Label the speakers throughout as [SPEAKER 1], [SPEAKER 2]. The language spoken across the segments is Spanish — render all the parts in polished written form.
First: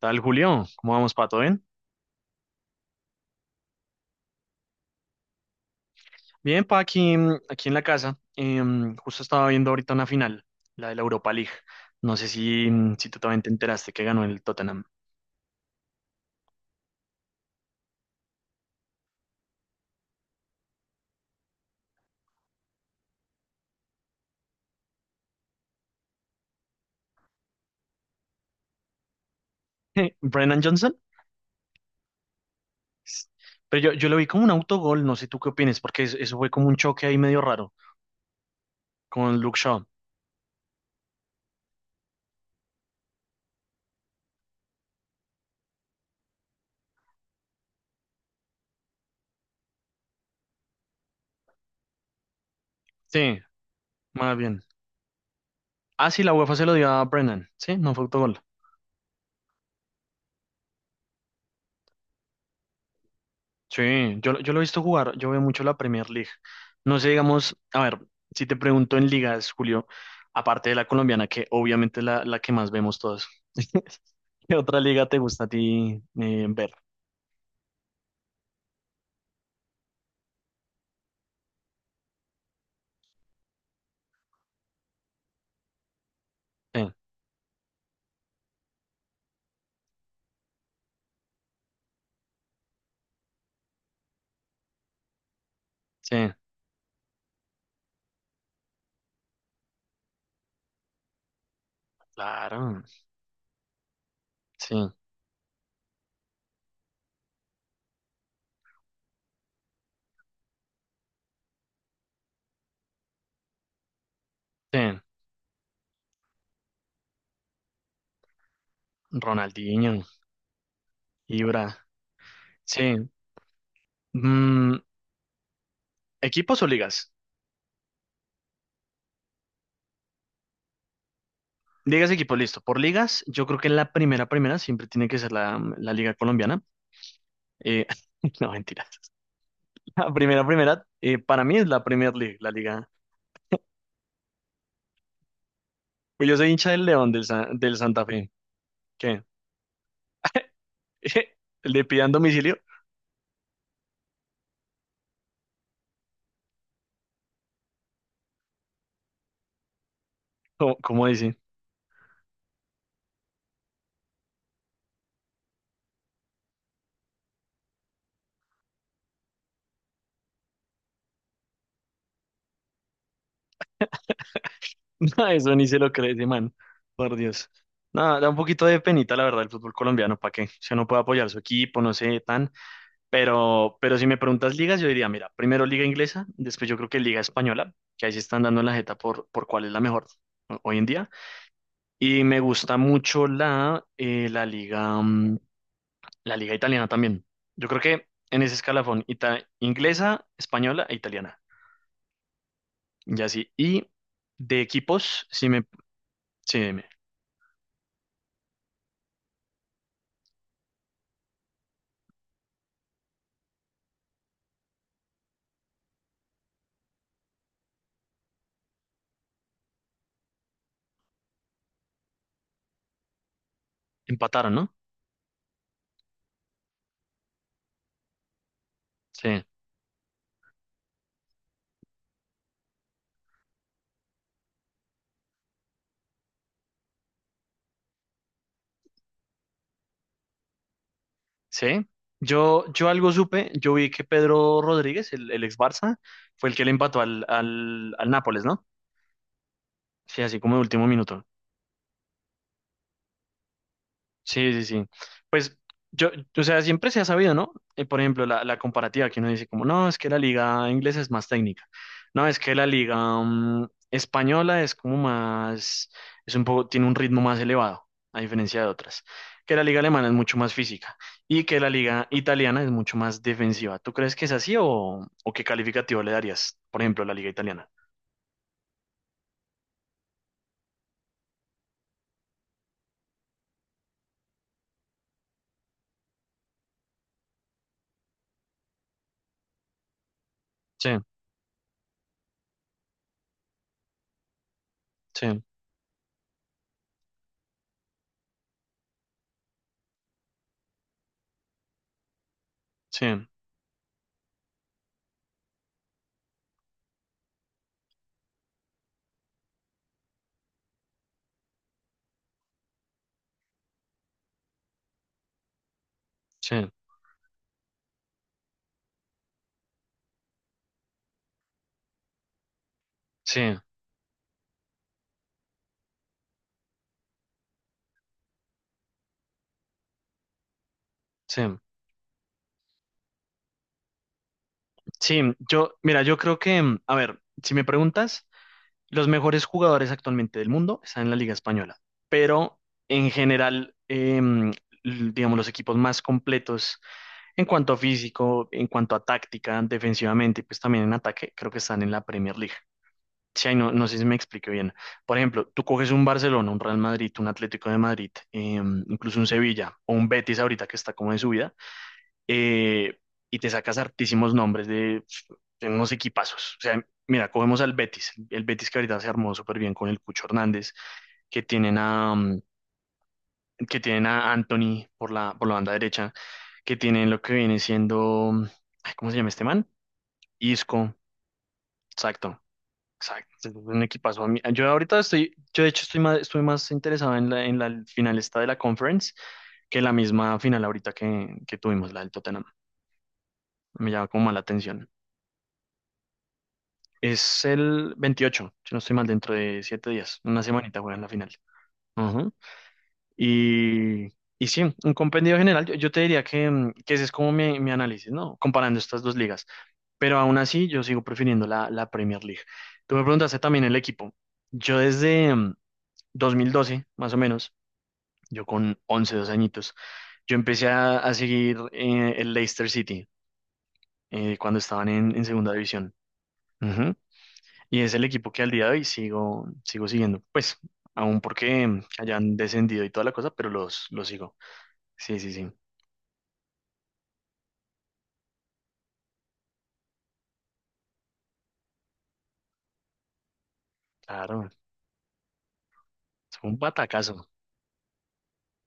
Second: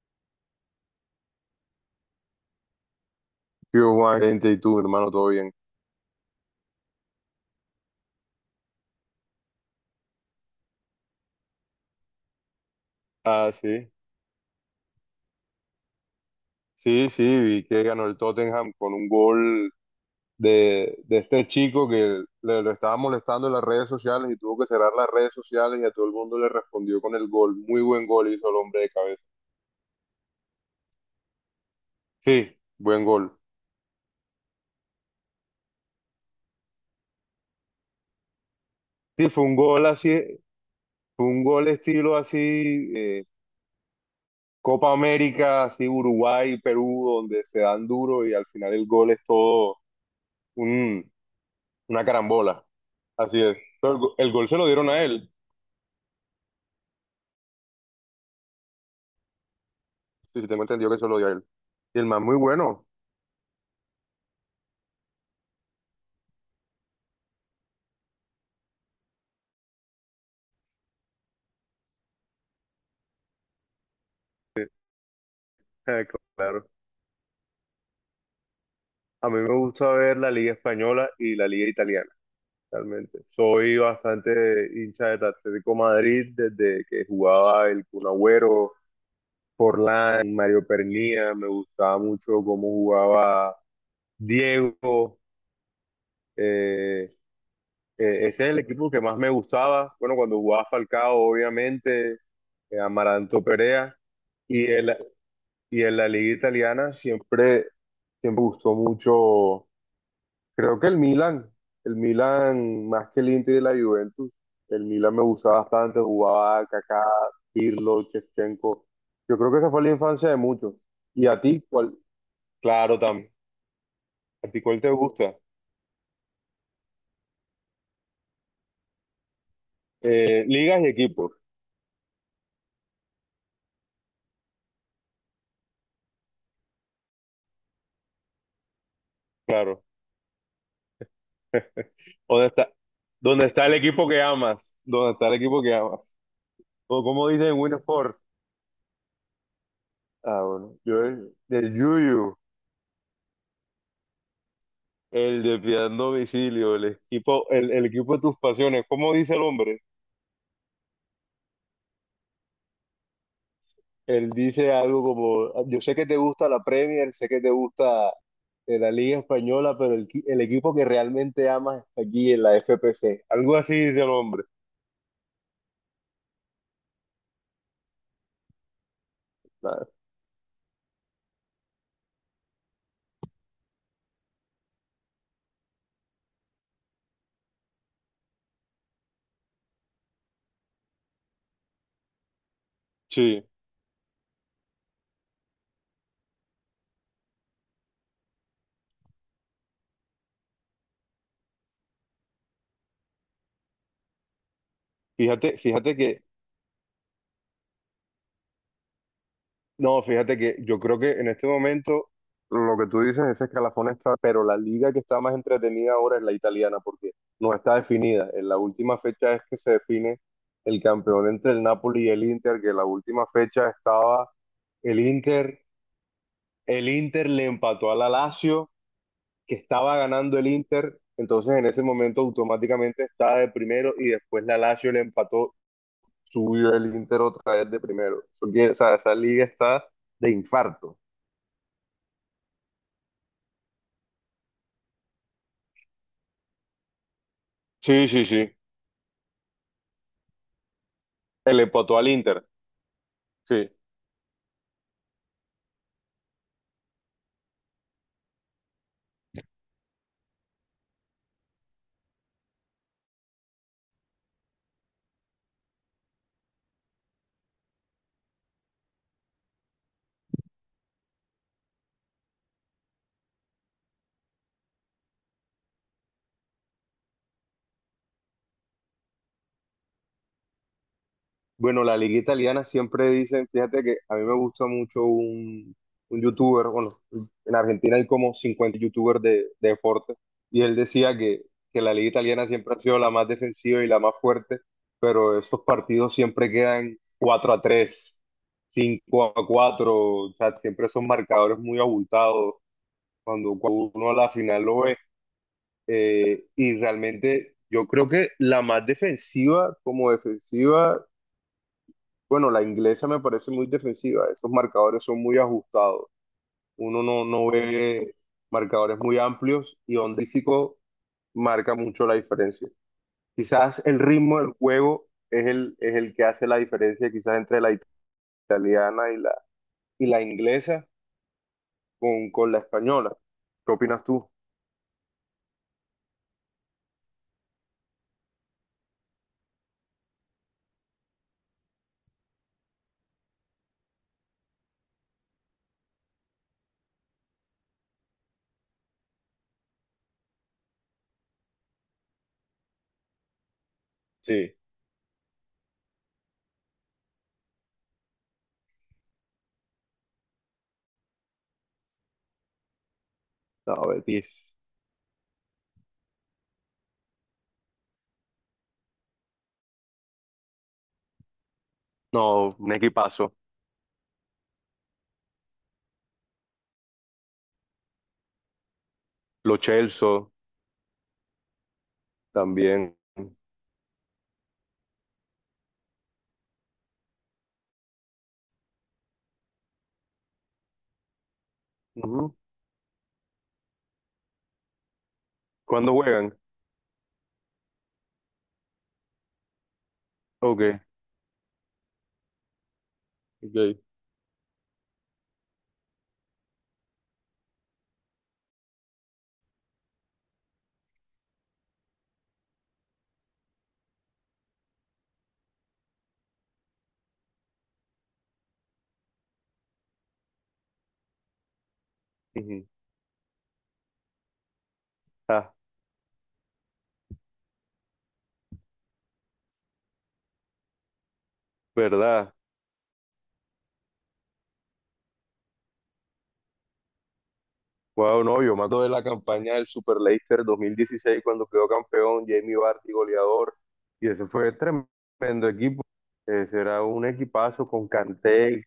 [SPEAKER 1] Tal, Julio, ¿cómo vamos, Pato? ¿Bien?
[SPEAKER 2] ¿Qué hubo, Valencia? ¿Y tú, hermano? ¿Todo bien?
[SPEAKER 1] Bien, pa, aquí, aquí en la casa. Justo estaba viendo ahorita una final, la de la Europa League. No sé si, si tú también te
[SPEAKER 2] Ah, sí.
[SPEAKER 1] enteraste que ganó el Tottenham.
[SPEAKER 2] Sí, sí, vi que ganó el Tottenham con un gol de este chico que lo estaba molestando en las redes sociales y tuvo que cerrar las redes sociales y a todo el mundo le respondió con el gol. Muy buen gol hizo el hombre de cabeza.
[SPEAKER 1] Brennan Johnson.
[SPEAKER 2] Sí, buen gol.
[SPEAKER 1] Pero yo lo vi como un autogol, no sé tú qué opinas, porque eso fue como un choque ahí medio raro
[SPEAKER 2] Sí,
[SPEAKER 1] con
[SPEAKER 2] fue un
[SPEAKER 1] Luke Shaw.
[SPEAKER 2] gol así, fue un gol estilo así, eh, Copa América, así Uruguay, Perú, donde se dan duro y al final el gol es todo un- una carambola.
[SPEAKER 1] Sí,
[SPEAKER 2] Así es. Pero el
[SPEAKER 1] más
[SPEAKER 2] gol se
[SPEAKER 1] bien.
[SPEAKER 2] lo dieron a él.
[SPEAKER 1] Ah, sí, la UEFA se lo dio a Brennan, sí, no fue autogol.
[SPEAKER 2] Sí, sí, tengo entendido que se lo dio a él. Y el más muy bueno.
[SPEAKER 1] Sí, yo, yo lo he visto jugar, yo veo mucho la Premier League. No sé, digamos, a ver, si te pregunto en ligas, Julio, aparte de la colombiana, que obviamente es la que más vemos todos, ¿qué otra liga te gusta a ti
[SPEAKER 2] Eh, Claro.
[SPEAKER 1] ver?
[SPEAKER 2] A mí me gusta ver la Liga Española y la Liga Italiana, realmente. Soy bastante hincha del Atlético Madrid
[SPEAKER 1] Sí,
[SPEAKER 2] desde que jugaba el Kun Agüero, Forlán, Mario Pernía. Me gustaba mucho cómo jugaba Diego.
[SPEAKER 1] sí,
[SPEAKER 2] Eh, ese es el equipo que más me gustaba. Bueno, cuando jugaba Falcao, obviamente,
[SPEAKER 1] claro,
[SPEAKER 2] Amaranto Perea. Y
[SPEAKER 1] sí,
[SPEAKER 2] el, Y en la liga italiana siempre gustó mucho, creo que el Milan más que el Inter y la Juventus, el
[SPEAKER 1] sí,
[SPEAKER 2] Milan me gustaba bastante, jugaba Kaká, Pirlo, Shevchenko. Yo creo que esa fue la
[SPEAKER 1] Ronaldinho,
[SPEAKER 2] infancia de muchos. ¿Y a ti
[SPEAKER 1] Ibra,
[SPEAKER 2] cuál? Claro,
[SPEAKER 1] sí.
[SPEAKER 2] también. ¿A ti cuál
[SPEAKER 1] Mm,
[SPEAKER 2] te gusta?
[SPEAKER 1] ¿Equipos o ligas?
[SPEAKER 2] Ligas y equipos,
[SPEAKER 1] Ligas, equipos, listo. Por ligas, yo creo que la primera, primera siempre tiene que ser la liga colombiana. Eh, no, mentira.
[SPEAKER 2] claro.
[SPEAKER 1] La primera, primera, para mí es la Premier League,
[SPEAKER 2] ¿Dónde
[SPEAKER 1] la
[SPEAKER 2] está,
[SPEAKER 1] liga.
[SPEAKER 2] ¿dónde está el equipo que amas? ¿Dónde está el equipo que amas?
[SPEAKER 1] Pues yo soy hincha del
[SPEAKER 2] ¿O
[SPEAKER 1] León
[SPEAKER 2] como dicen en Win?
[SPEAKER 1] Del Santa Fe. ¿Qué?
[SPEAKER 2] Ah, bueno, yo del
[SPEAKER 1] ¿Le pidan
[SPEAKER 2] Yuyu.
[SPEAKER 1] domicilio?
[SPEAKER 2] El de Piedad Domicilio, el equipo, el equipo de tus pasiones. ¿Cómo dice el hombre?
[SPEAKER 1] ¿Cómo, cómo dice?
[SPEAKER 2] Él dice algo como, yo sé que te gusta la Premier, sé que te gusta la Liga Española, pero el equipo que realmente amas está aquí en la FPC. Algo así dice el hombre.
[SPEAKER 1] No, eso ni se lo cree ese man. Por Dios. No, da un poquito de penita, la verdad, el fútbol
[SPEAKER 2] Ah,
[SPEAKER 1] colombiano, ¿para qué? Se no puede apoyar su equipo, no sé, tan. Pero si me preguntas ligas, yo diría, mira, primero liga inglesa, después yo creo que liga española, que ahí se están dando en la jeta por cuál es la mejor hoy en día. Y me gusta mucho
[SPEAKER 2] sí,
[SPEAKER 1] la, la liga. La liga italiana también. Yo creo que en ese escalafón, inglesa, española e italiana. Ya sí. Y de equipos, sí me,
[SPEAKER 2] fíjate que
[SPEAKER 1] sí me
[SPEAKER 2] no, fíjate que yo creo que en este momento lo que tú dices, ese escalafón está, pero la liga que está más entretenida ahora es la italiana porque no está definida. En la última fecha es que se define el campeón entre el Napoli y el Inter, que en la última fecha estaba
[SPEAKER 1] empataron, ¿no?
[SPEAKER 2] el Inter, el Inter le empató a la Lazio,
[SPEAKER 1] Sí,
[SPEAKER 2] que estaba ganando el Inter, entonces en ese momento automáticamente estaba de primero y después la Lazio le empató, subió el Inter otra vez de primero. O sea, esa liga está de infarto.
[SPEAKER 1] sí. Yo algo supe, yo vi que Pedro Rodríguez, el ex Barça, fue el que le empató al, al,
[SPEAKER 2] Sí,
[SPEAKER 1] al
[SPEAKER 2] sí, sí.
[SPEAKER 1] Nápoles, ¿no? Sí, así como de último minuto.
[SPEAKER 2] El empató al Inter. Sí.
[SPEAKER 1] Sí, sí, sí. Pues yo, o sea, siempre se ha sabido, ¿no? Por ejemplo, la comparativa que uno dice como, no, es que la liga inglesa es más técnica. No, es que la liga española es como más, es un poco, tiene un ritmo más elevado, a diferencia de otras. Que la liga alemana es mucho más física y que la liga italiana es mucho más defensiva. ¿Tú crees que es así o qué calificativo le darías, por ejemplo, a la liga italiana?
[SPEAKER 2] Bueno, la liga italiana siempre dicen, fíjate que a mí me gusta mucho un youtuber, bueno, en Argentina hay como 50 youtubers de deporte, y él
[SPEAKER 1] Sí,
[SPEAKER 2] decía que la liga italiana siempre ha sido la más defensiva y la más fuerte, pero
[SPEAKER 1] sí,
[SPEAKER 2] esos partidos siempre quedan 4-3, 5-4, o sea, siempre son marcadores muy abultados.
[SPEAKER 1] sí,
[SPEAKER 2] Cuando uno a la final lo ve, eh, y realmente yo creo que la más defensiva como defensiva, bueno, la inglesa me parece muy defensiva, esos marcadores son muy ajustados,
[SPEAKER 1] sí,
[SPEAKER 2] uno no, no ve marcadores muy amplios y Ondícico marca mucho la diferencia.
[SPEAKER 1] sí,
[SPEAKER 2] Quizás el ritmo del juego es el que hace la diferencia quizás entre la italiana y y la inglesa
[SPEAKER 1] sí.
[SPEAKER 2] con la española. ¿Qué opinas tú?
[SPEAKER 1] Sí, yo, mira, yo creo que, a ver, si me preguntas, los mejores jugadores actualmente del mundo están en la Liga Española, pero en general, digamos, los equipos más completos en cuanto a físico, en cuanto a táctica, defensivamente y pues también en ataque, creo que están en la Premier League. Sí, ahí no, no sé si me expliqué
[SPEAKER 2] Sí,
[SPEAKER 1] bien. Por ejemplo, tú coges un Barcelona, un Real Madrid, un Atlético de Madrid, incluso un Sevilla o un Betis ahorita que está como en subida eh, y te
[SPEAKER 2] no,
[SPEAKER 1] sacas hartísimos
[SPEAKER 2] Betis.
[SPEAKER 1] nombres de unos equipazos. O sea, mira, cogemos al Betis, el Betis que ahorita se armó súper bien con el Cucho Hernández, que tienen a,
[SPEAKER 2] No, un equipazo.
[SPEAKER 1] que tienen a Anthony por la banda derecha, que tienen lo que viene siendo, ay, ¿cómo se llama este
[SPEAKER 2] Lo
[SPEAKER 1] man?
[SPEAKER 2] Chelsea.
[SPEAKER 1] Isco, exacto.
[SPEAKER 2] También.
[SPEAKER 1] Exacto, es un equipazo. Yo ahorita estoy, yo de hecho estoy más interesado en la final esta de la conference que la misma final ahorita que tuvimos, la del
[SPEAKER 2] Ujú.
[SPEAKER 1] Tottenham. Me llama como más la atención.
[SPEAKER 2] ¿Cuándo juegan?
[SPEAKER 1] Es el 28 si no estoy mal, dentro de 7 días. Una semanita
[SPEAKER 2] Ok,
[SPEAKER 1] juegan la final. Ujú.
[SPEAKER 2] ok.
[SPEAKER 1] Y sí, un compendio general. Yo te diría que, que ese es como mi análisis, ¿no? Comparando estas dos ligas. Pero aún así, yo sigo prefiriendo la Premier League. Tú me preguntaste también el equipo. Yo desde 2012 más o menos, yo con once dos añitos, yo empecé a seguir el
[SPEAKER 2] Ujú.
[SPEAKER 1] Leicester City cuando estaban en segunda
[SPEAKER 2] Ah,
[SPEAKER 1] división. Y es el equipo que al día de hoy sigo, sigo siguiendo. Pues, aún porque
[SPEAKER 2] verdad.
[SPEAKER 1] hayan descendido y toda la cosa, pero los sigo. Sí, sí, sí.
[SPEAKER 2] Wow, no, yo me acuerdo de la campaña del Super Leicester 2016 cuando quedó campeón Jamie Vardy, goleador. Y ese
[SPEAKER 1] Claro.
[SPEAKER 2] fue tremendo equipo.
[SPEAKER 1] Fue un
[SPEAKER 2] Ese era un
[SPEAKER 1] batacazo.
[SPEAKER 2] equipazo con Kanté,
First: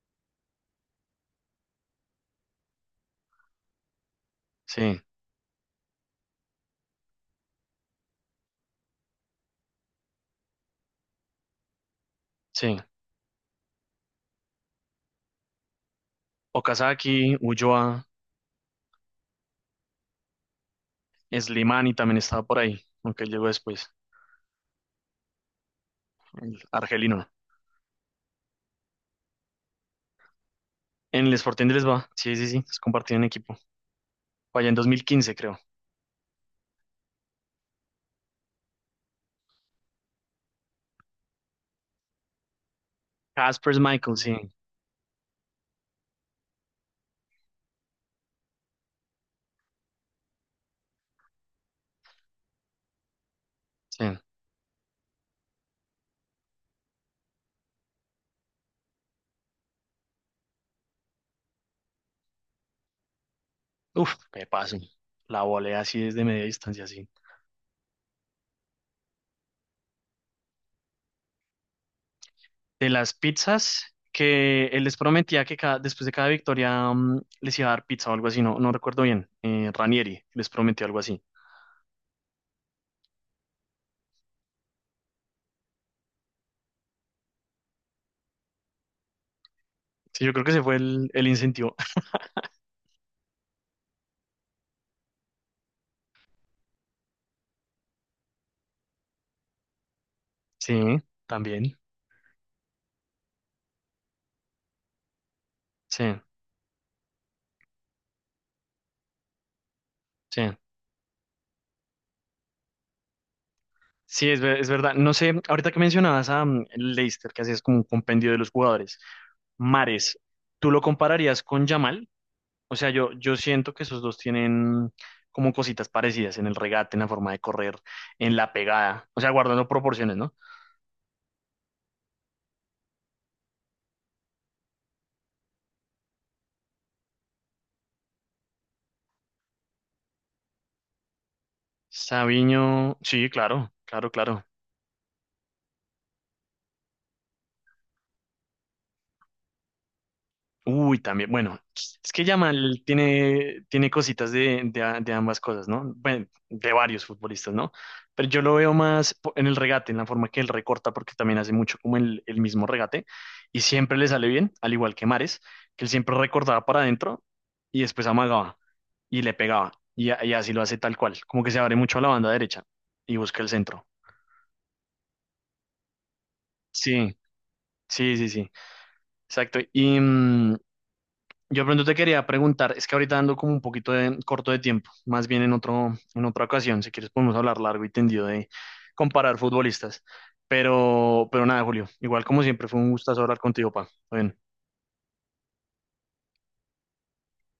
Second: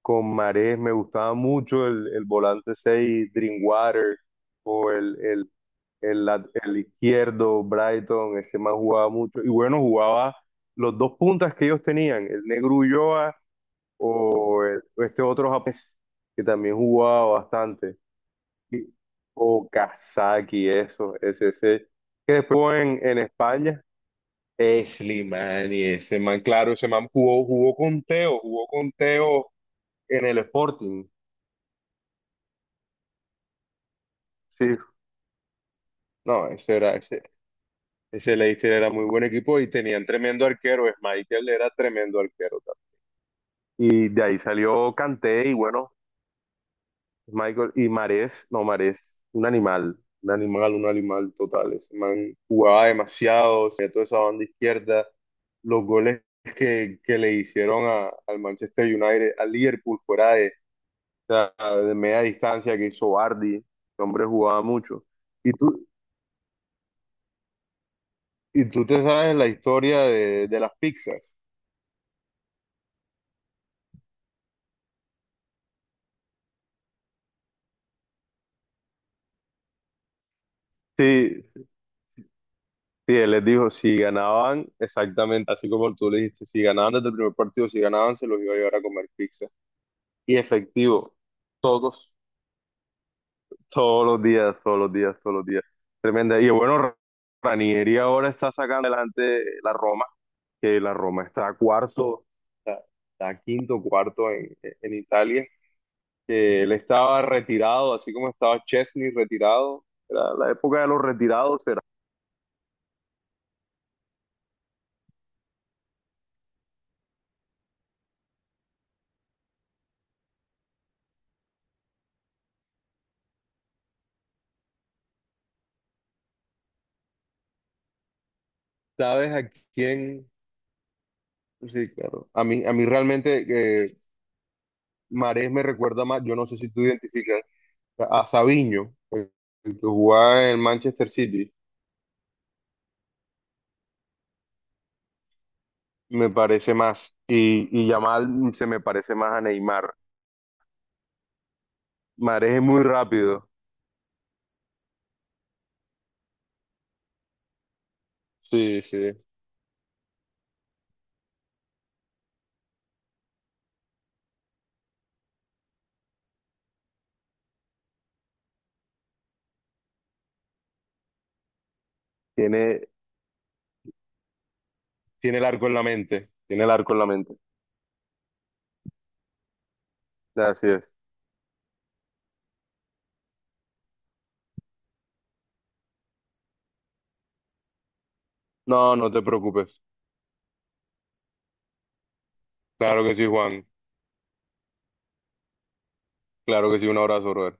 [SPEAKER 2] con Mahrez. Me gustaba mucho el volante 6 Drinkwater, o
[SPEAKER 1] Sí,
[SPEAKER 2] el, lat- el izquierdo, Brighton. Ese más jugaba mucho. Y bueno, jugaba los dos puntas que ellos tenían, el Negro
[SPEAKER 1] sí.
[SPEAKER 2] Ulloa o este otro japonés que también jugaba
[SPEAKER 1] Okazaki,
[SPEAKER 2] bastante,
[SPEAKER 1] Ulloa,
[SPEAKER 2] y- o Kazaki, eso, ese,
[SPEAKER 1] Slimani también
[SPEAKER 2] que
[SPEAKER 1] estaba
[SPEAKER 2] después
[SPEAKER 1] por
[SPEAKER 2] jugó
[SPEAKER 1] ahí,
[SPEAKER 2] en
[SPEAKER 1] aunque él llegó
[SPEAKER 2] España,
[SPEAKER 1] después,
[SPEAKER 2] es Slimani, ese man,
[SPEAKER 1] el
[SPEAKER 2] claro, ese man
[SPEAKER 1] argelino.
[SPEAKER 2] jugó con Teo en el Sporting,
[SPEAKER 1] En el Sporting de Lisboa. Sí, sí, sí. Es compartido en equipo. Fue allá en
[SPEAKER 2] sí,
[SPEAKER 1] 2015, creo.
[SPEAKER 2] no, ese Leicester era muy buen equipo y tenían tremendo arquero, Michael era tremendo arquero también.
[SPEAKER 1] Caspers
[SPEAKER 2] Y
[SPEAKER 1] Michael,
[SPEAKER 2] de ahí
[SPEAKER 1] sí.
[SPEAKER 2] salió Kanté y bueno, Michael y Marés, no, Marés, un animal, un animal, un animal total. Ese man jugaba demasiado, se
[SPEAKER 1] Sí.
[SPEAKER 2] toda esa banda izquierda. Los goles que le hicieron al Manchester United, al Liverpool, fuera de, o sea, de media distancia que hizo Vardy, el
[SPEAKER 1] Uf,
[SPEAKER 2] hombre
[SPEAKER 1] me
[SPEAKER 2] jugaba
[SPEAKER 1] paso.
[SPEAKER 2] mucho.
[SPEAKER 1] La
[SPEAKER 2] Y
[SPEAKER 1] volea
[SPEAKER 2] tú,
[SPEAKER 1] así desde media distancia, sí.
[SPEAKER 2] y tú te sabes la historia de las pizzas.
[SPEAKER 1] De las pizzas, que él les prometía que después de cada victoria les iba a dar pizza o algo así, no, no recuerdo bien. Ranieri les prometió algo así.
[SPEAKER 2] Sí, sí, él les dijo, si ganaban, exactamente así como tú le dijiste, si ganaban desde el primer partido, si ganaban, se los iba a llevar a comer pizza.
[SPEAKER 1] Sí, yo
[SPEAKER 2] Y
[SPEAKER 1] creo que ese fue
[SPEAKER 2] efectivo.
[SPEAKER 1] el incentivo.
[SPEAKER 2] Todos, todos los días, todos los días, todos los días. Tremenda. Y bueno, Ranieri ahora está sacando adelante la Roma, que la
[SPEAKER 1] Sí,
[SPEAKER 2] Roma está
[SPEAKER 1] también.
[SPEAKER 2] cuarto, está, está quinto, cuarto en Italia,
[SPEAKER 1] Sí,
[SPEAKER 2] que él estaba retirado, así como estaba Chesney retirado. Era
[SPEAKER 1] sí.
[SPEAKER 2] la época de los retirados, era.
[SPEAKER 1] Sí, es, es verdad. No sé, ahorita que mencionabas a Leicester, que hacías como un compendio de los jugadores. Mares, ¿tú lo compararías con Yamal? O sea, yo siento que esos dos tienen como cositas parecidas en el regate, en la forma de correr, en la pegada, o sea,
[SPEAKER 2] ¿Sabes a
[SPEAKER 1] guardando proporciones,
[SPEAKER 2] quién?
[SPEAKER 1] ¿no?
[SPEAKER 2] Sí, claro. A mí realmente Marés me recuerda más, yo no sé si tú identificas, a Sabiño, el que jugaba en Manchester City.
[SPEAKER 1] Sabiño, sí, claro, claro, claro.
[SPEAKER 2] Me parece más. Y Yamal se me parece más a Neymar.
[SPEAKER 1] Uy, también, bueno, es que
[SPEAKER 2] Mareje
[SPEAKER 1] Yamal
[SPEAKER 2] muy rápido.
[SPEAKER 1] tiene, tiene cositas de, de ambas cosas, ¿no? Bueno, de varios futbolistas, ¿no? Pero yo lo veo
[SPEAKER 2] Sí,
[SPEAKER 1] más
[SPEAKER 2] sí.
[SPEAKER 1] en el regate, en la forma que él recorta, porque también hace mucho como el mismo regate, y siempre le sale bien, al igual que Mares, que él siempre recortaba para adentro y después amagaba y le pegaba, y, y así lo hace tal cual, como que se abre mucho a la banda derecha
[SPEAKER 2] Tiene,
[SPEAKER 1] y busca el centro.
[SPEAKER 2] tiene el arco en la mente. Tiene el arco en la
[SPEAKER 1] Sí,
[SPEAKER 2] mente.
[SPEAKER 1] sí, sí, sí, exacto. Y.
[SPEAKER 2] Así es.
[SPEAKER 1] Yo pronto te quería preguntar, es que ahorita ando como un poquito de, corto de tiempo, más bien en otro, en otra ocasión, si quieres podemos hablar largo y tendido de
[SPEAKER 2] No, no te
[SPEAKER 1] comparar
[SPEAKER 2] preocupes.
[SPEAKER 1] futbolistas, pero nada, Julio, igual como siempre fue un
[SPEAKER 2] Claro que
[SPEAKER 1] gustazo
[SPEAKER 2] sí,
[SPEAKER 1] hablar
[SPEAKER 2] Juan.
[SPEAKER 1] contigo, pa. Bueno.
[SPEAKER 2] Claro que sí. Un abrazo, brother.